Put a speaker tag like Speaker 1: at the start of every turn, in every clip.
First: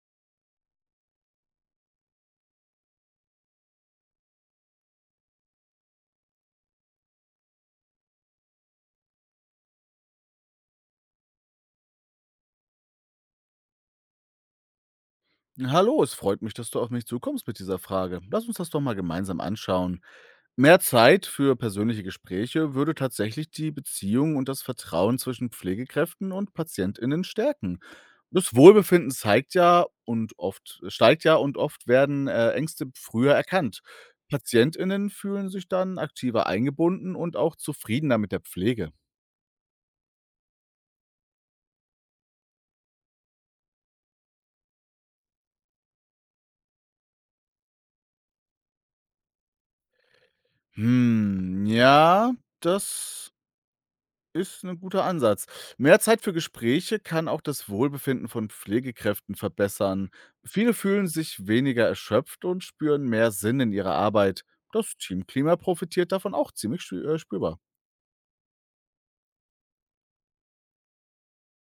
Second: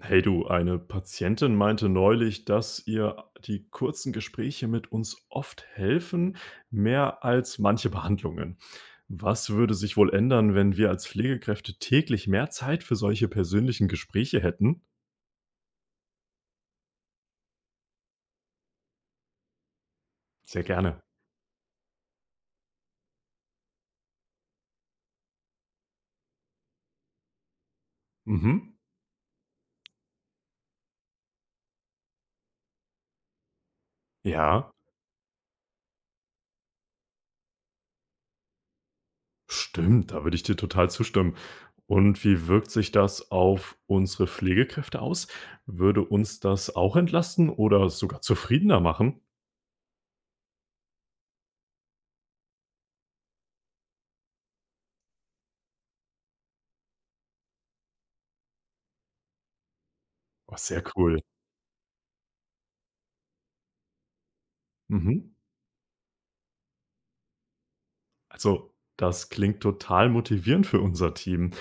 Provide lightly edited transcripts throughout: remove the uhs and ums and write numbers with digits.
Speaker 1: Hey du, eine Patientin meinte neulich, dass ihr die kurzen Gespräche mit uns oft helfen, mehr als manche Behandlungen. Was würde sich wohl ändern, wenn wir als Pflegekräfte täglich mehr Zeit für solche persönlichen Gespräche hätten?
Speaker 2: Hallo, es freut mich, dass du auf mich zukommst mit dieser Frage. Lass uns das doch mal gemeinsam anschauen.
Speaker 1: Sehr
Speaker 2: Mehr
Speaker 1: gerne.
Speaker 2: Zeit für persönliche Gespräche würde tatsächlich die Beziehung und das Vertrauen zwischen Pflegekräften und PatientInnen stärken. Das
Speaker 1: Mhm.
Speaker 2: Wohlbefinden zeigt ja und oft steigt ja und oft werden Ängste früher erkannt.
Speaker 1: Ja,
Speaker 2: PatientInnen fühlen sich dann aktiver eingebunden und auch zufriedener mit der Pflege.
Speaker 1: stimmt, da würde ich dir total zustimmen. Und wie wirkt sich das auf unsere Pflegekräfte aus? Würde uns das auch entlasten oder sogar zufriedener machen?
Speaker 2: Hm, ja, das Ist ein guter Ansatz. Mehr Zeit für Gespräche kann auch das Wohlbefinden von Pflegekräften verbessern.
Speaker 1: Oh,
Speaker 2: Viele
Speaker 1: sehr
Speaker 2: fühlen
Speaker 1: cool.
Speaker 2: sich weniger erschöpft und spüren mehr Sinn in ihrer Arbeit. Das
Speaker 1: Mhm.
Speaker 2: Teamklima profitiert davon auch ziemlich schü spürbar.
Speaker 1: Also, das klingt total motivierend für unser Team.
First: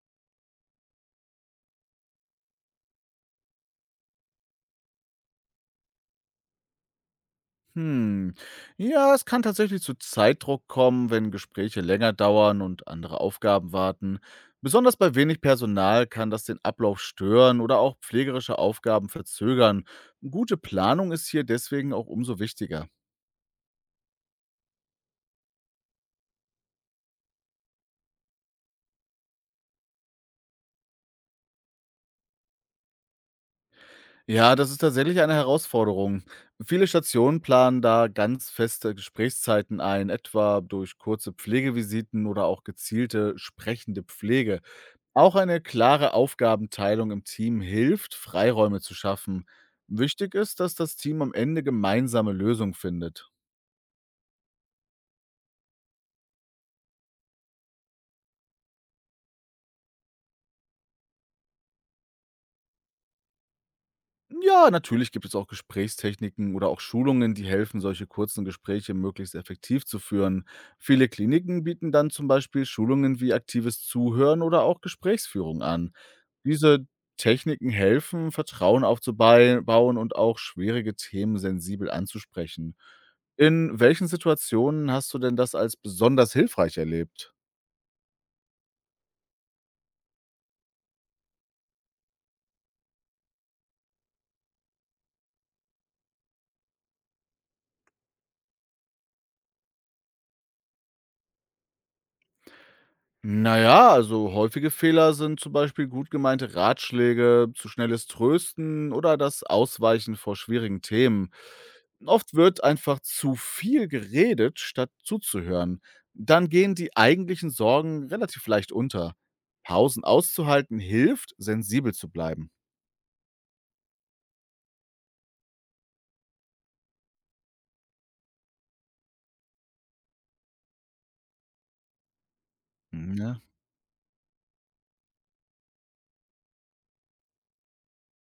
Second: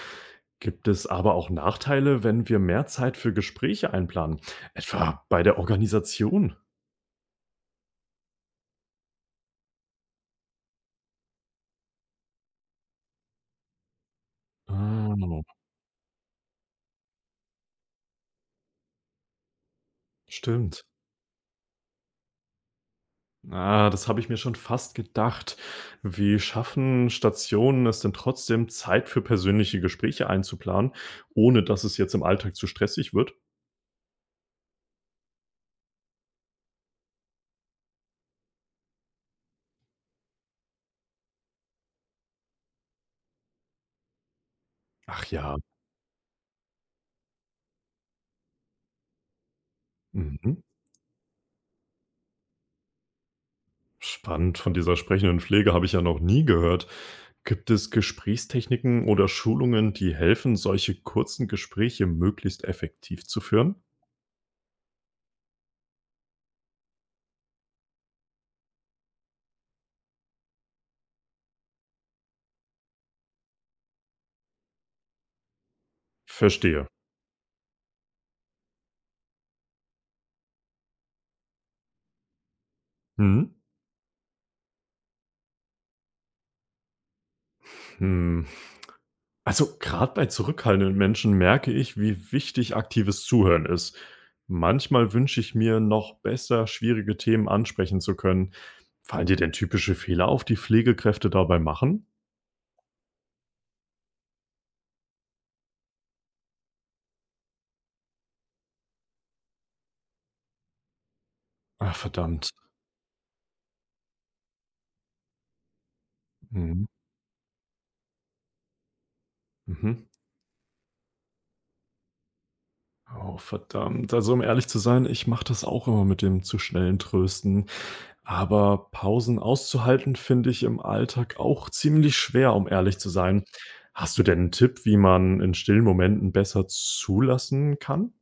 Speaker 1: Gibt es aber auch Nachteile, wenn wir mehr Zeit für Gespräche einplanen? Etwa bei der Organisation?
Speaker 2: Hm, ja, es kann tatsächlich zu Zeitdruck kommen, wenn Gespräche länger dauern und andere Aufgaben warten. Besonders bei
Speaker 1: Ah,
Speaker 2: wenig Personal kann das den Ablauf stören oder auch pflegerische Aufgaben verzögern. Gute
Speaker 1: stimmt.
Speaker 2: Planung ist hier deswegen auch umso wichtiger.
Speaker 1: Ah, das habe ich mir schon fast gedacht. Wie schaffen Stationen es denn trotzdem, Zeit für persönliche Gespräche einzuplanen, ohne dass es jetzt im Alltag zu stressig wird?
Speaker 2: Ja, das ist tatsächlich eine Herausforderung. Viele Stationen planen da ganz feste Gesprächszeiten ein, etwa durch kurze Pflegevisiten oder auch gezielte sprechende Pflege.
Speaker 1: Ach
Speaker 2: Auch
Speaker 1: ja.
Speaker 2: eine klare Aufgabenteilung im Team hilft, Freiräume zu schaffen. Wichtig
Speaker 1: Mhm.
Speaker 2: ist, dass das Team am Ende gemeinsame Lösungen findet.
Speaker 1: Spannend, von dieser sprechenden Pflege habe ich ja noch nie gehört. Gibt es Gesprächstechniken oder Schulungen, die helfen, solche kurzen Gespräche möglichst effektiv zu führen?
Speaker 2: Ja, natürlich gibt es auch Gesprächstechniken oder auch Schulungen, die helfen, solche kurzen Gespräche möglichst effektiv zu führen. Viele Kliniken bieten dann zum Beispiel Schulungen wie aktives Zuhören oder auch Gesprächsführung an. Diese
Speaker 1: Verstehe.
Speaker 2: Techniken helfen, Vertrauen aufzubauen und auch schwierige Themen sensibel anzusprechen.
Speaker 1: Mhm.
Speaker 2: In welchen Situationen hast du denn das als besonders hilfreich erlebt?
Speaker 1: Hm. Also gerade bei zurückhaltenden Menschen merke ich, wie wichtig aktives Zuhören ist. Manchmal wünsche ich mir, noch besser schwierige Themen ansprechen zu können. Fallen dir denn typische Fehler auf, die Pflegekräfte dabei machen?
Speaker 2: Na ja, also häufige Fehler sind zum Beispiel gut gemeinte Ratschläge, zu schnelles Trösten oder das Ausweichen vor schwierigen Themen.
Speaker 1: Ah,
Speaker 2: Oft
Speaker 1: verdammt.
Speaker 2: wird einfach zu viel geredet, statt zuzuhören. Dann gehen
Speaker 1: Mhm.
Speaker 2: die eigentlichen Sorgen relativ leicht unter. Pausen
Speaker 1: Mhm.
Speaker 2: auszuhalten hilft, sensibel zu bleiben.
Speaker 1: Oh, verdammt. Also, um ehrlich zu sein, ich mache das auch immer mit dem zu schnellen Trösten. Aber Pausen auszuhalten, finde ich im Alltag auch ziemlich schwer, um ehrlich zu
Speaker 2: Mhm, ja.
Speaker 1: sein. Hast du denn einen Tipp, wie man in stillen Momenten besser zulassen kann?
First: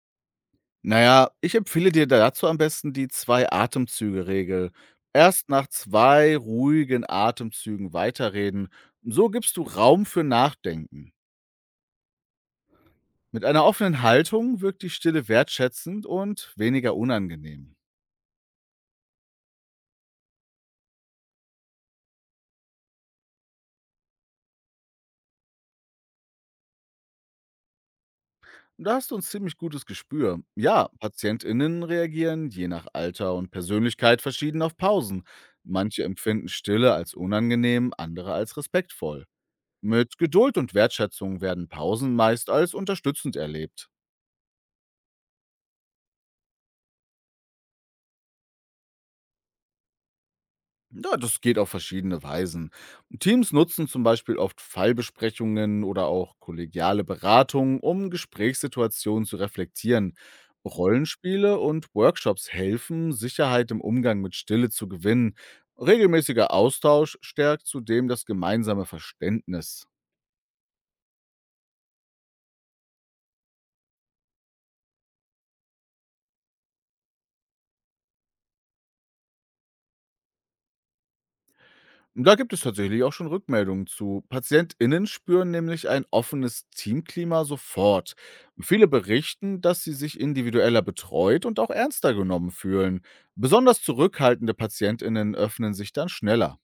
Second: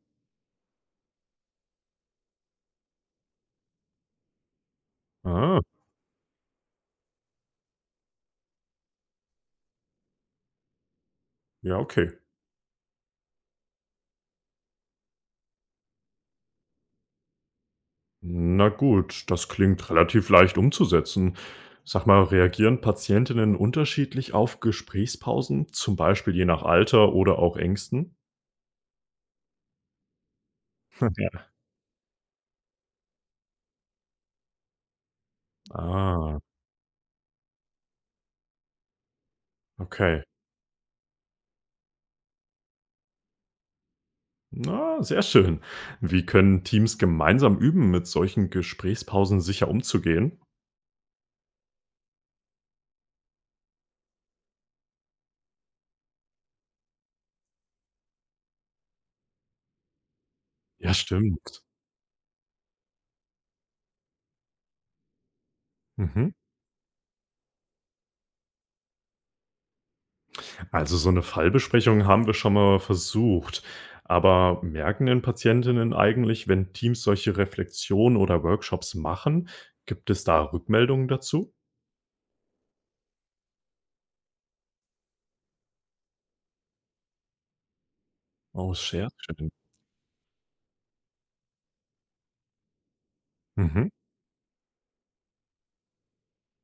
Speaker 2: Na ja, ich empfehle dir dazu am besten die Zwei-Atemzüge-Regel. Erst
Speaker 1: Ah,
Speaker 2: nach 2 ruhigen Atemzügen weiterreden. So gibst du Raum für Nachdenken.
Speaker 1: ja, okay.
Speaker 2: Mit einer offenen Haltung wirkt die Stille wertschätzend und weniger unangenehm.
Speaker 1: Na gut, das klingt relativ leicht umzusetzen. Sag mal, reagieren Patientinnen unterschiedlich auf Gesprächspausen, zum Beispiel je nach Alter oder auch Ängsten?
Speaker 2: Und da hast du 'n ziemlich gutes Gespür. Ja,
Speaker 1: Ja.
Speaker 2: PatientInnen reagieren je nach Alter und Persönlichkeit verschieden auf Pausen. Manche
Speaker 1: Ah,
Speaker 2: empfinden Stille als unangenehm, andere als respektvoll. Mit
Speaker 1: okay.
Speaker 2: Geduld und Wertschätzung werden Pausen meist als unterstützend erlebt.
Speaker 1: Na, sehr schön. Wie können Teams gemeinsam üben, mit solchen Gesprächspausen sicher umzugehen?
Speaker 2: Ja, das geht auf verschiedene Weisen. Teams nutzen zum Beispiel oft Fallbesprechungen oder auch kollegiale Beratungen, um Gesprächssituationen zu reflektieren.
Speaker 1: Ja,
Speaker 2: Rollenspiele
Speaker 1: stimmt.
Speaker 2: und Workshops helfen, Sicherheit im Umgang mit Stille zu gewinnen.
Speaker 1: Mhm.
Speaker 2: Regelmäßiger Austausch stärkt zudem das gemeinsame Verständnis.
Speaker 1: Also so eine Fallbesprechung haben wir schon mal versucht. Aber merken denn Patientinnen eigentlich, wenn Teams solche Reflexionen oder Workshops machen, gibt es da Rückmeldungen dazu?
Speaker 2: Da gibt es tatsächlich auch schon Rückmeldungen zu. PatientInnen spüren nämlich ein offenes Teamklima sofort.
Speaker 1: Oh,
Speaker 2: Viele
Speaker 1: sehr schön.
Speaker 2: berichten, dass sie sich individueller betreut und auch ernster genommen fühlen. Besonders
Speaker 1: Mhm.
Speaker 2: zurückhaltende PatientInnen öffnen sich dann schneller.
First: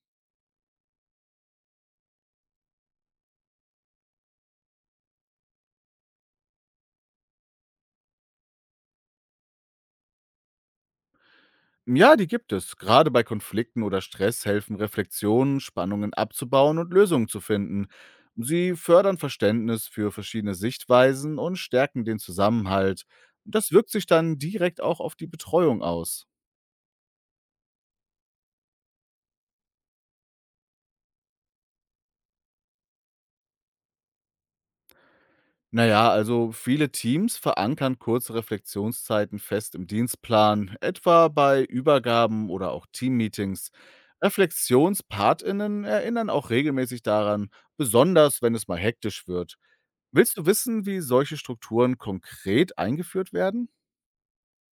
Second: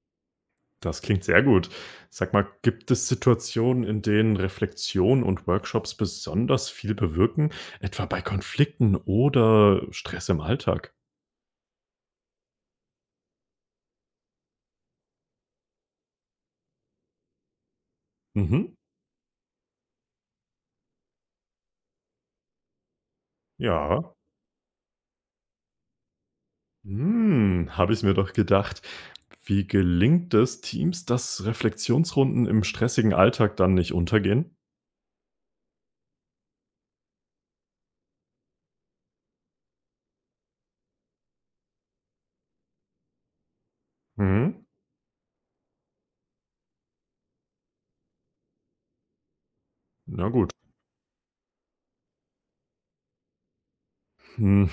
Speaker 1: Das klingt sehr gut. Sag mal, gibt es Situationen, in denen Reflexion und Workshops besonders viel bewirken, etwa bei Konflikten oder Stress im Alltag?
Speaker 2: Ja, die gibt es. Gerade bei Konflikten oder Stress helfen Reflexionen, Spannungen abzubauen und Lösungen zu finden.
Speaker 1: Mhm.
Speaker 2: Sie fördern Verständnis für verschiedene Sichtweisen und stärken den Zusammenhalt. Das wirkt
Speaker 1: Ja.
Speaker 2: sich dann direkt auch auf die Betreuung aus.
Speaker 1: Hm, habe ich mir doch gedacht. Wie gelingt es Teams, dass Reflexionsrunden im stressigen Alltag dann nicht untergehen?
Speaker 2: Naja, also viele Teams verankern kurze Reflexionszeiten fest im Dienstplan, etwa bei Übergaben oder auch Teammeetings.
Speaker 1: Mhm.
Speaker 2: ReflexionspartInnen erinnern auch regelmäßig daran, besonders wenn es mal hektisch wird.
Speaker 1: Na
Speaker 2: Willst du
Speaker 1: gut.
Speaker 2: wissen, wie solche Strukturen konkret eingeführt werden?
Speaker 1: Hm.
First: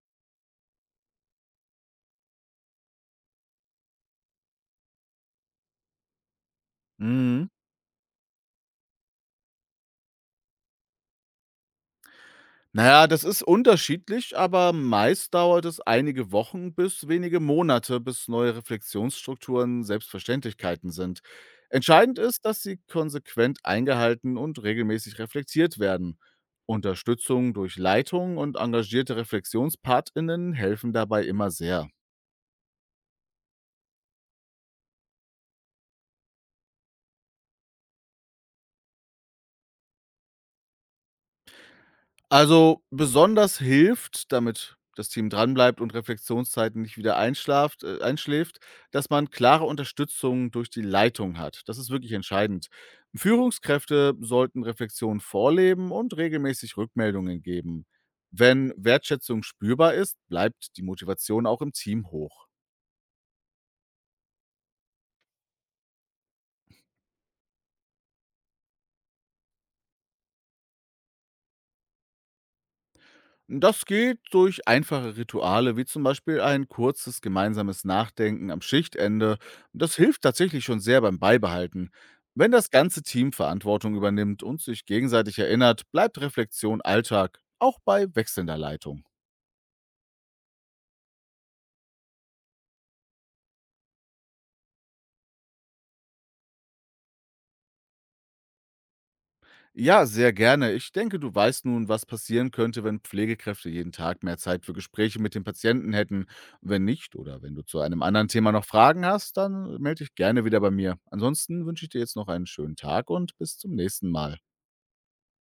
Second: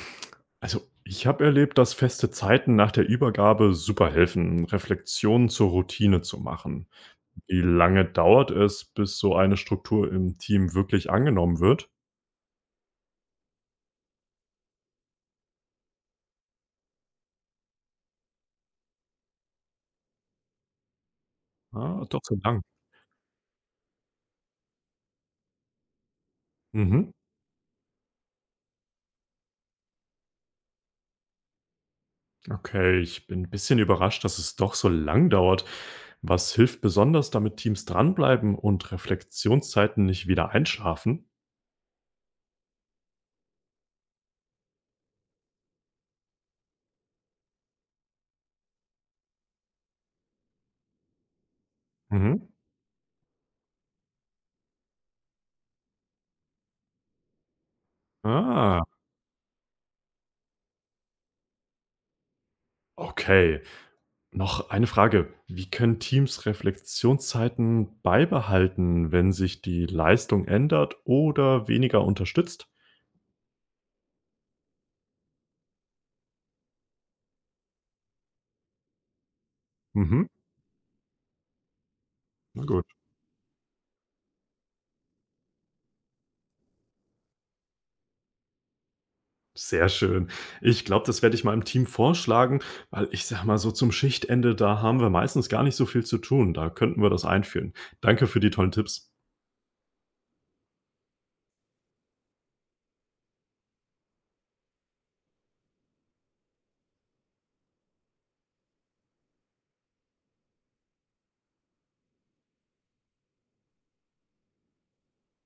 Speaker 1: Also, ich habe erlebt, dass feste Zeiten nach der Übergabe super helfen, Reflexionen zur Routine zu machen.
Speaker 2: Mhm.
Speaker 1: Wie lange dauert es, bis so eine Struktur im Team wirklich angenommen wird?
Speaker 2: Naja, das ist unterschiedlich, aber meist dauert es einige Wochen bis wenige Monate, bis neue Reflexionsstrukturen Selbstverständlichkeiten sind.
Speaker 1: Ah,
Speaker 2: Entscheidend
Speaker 1: doch so
Speaker 2: ist, dass
Speaker 1: lang.
Speaker 2: sie konsequent eingehalten und regelmäßig reflektiert werden.
Speaker 1: Mhm.
Speaker 2: Unterstützung durch Leitung und engagierte ReflexionspartInnen helfen dabei immer sehr.
Speaker 1: Okay, ich bin ein bisschen überrascht, dass es doch so lang dauert. Was hilft besonders, damit Teams dranbleiben und Reflexionszeiten nicht wieder einschlafen?
Speaker 2: Also, besonders hilft, damit das Team dranbleibt und Reflexionszeiten nicht wieder einschlaft einschläft, dass man klare Unterstützung durch die Leitung hat. Das ist wirklich
Speaker 1: Mhm.
Speaker 2: entscheidend. Führungskräfte sollten Reflexion vorleben und regelmäßig Rückmeldungen geben. Wenn
Speaker 1: Ah,
Speaker 2: Wertschätzung spürbar ist, bleibt die Motivation auch im Team hoch.
Speaker 1: okay. Noch eine Frage. Wie können Teams Reflexionszeiten beibehalten, wenn sich die Leistung ändert oder weniger unterstützt?
Speaker 2: Das geht durch einfache Rituale, wie zum Beispiel ein kurzes gemeinsames Nachdenken am Schichtende. Das hilft
Speaker 1: Mhm.
Speaker 2: tatsächlich schon sehr beim Beibehalten. Wenn
Speaker 1: Na
Speaker 2: das
Speaker 1: gut.
Speaker 2: ganze Team Verantwortung übernimmt und sich gegenseitig erinnert, bleibt Reflexion Alltag, auch bei wechselnder Leitung.
Speaker 1: Sehr schön. Ich glaube, das werde ich meinem Team vorschlagen, weil ich sage mal so zum Schichtende, da haben wir meistens gar nicht so viel zu tun. Da könnten wir das einführen. Danke für die tollen Tipps.
Speaker 2: Ja, sehr gerne. Ich denke, du weißt nun, was passieren könnte, wenn Pflegekräfte jeden Tag mehr Zeit für Gespräche mit den Patienten hätten. Wenn nicht oder wenn du zu einem anderen Thema noch Fragen hast, dann melde dich gerne wieder bei mir. Ansonsten wünsche ich dir jetzt noch einen schönen Tag und bis zum nächsten Mal.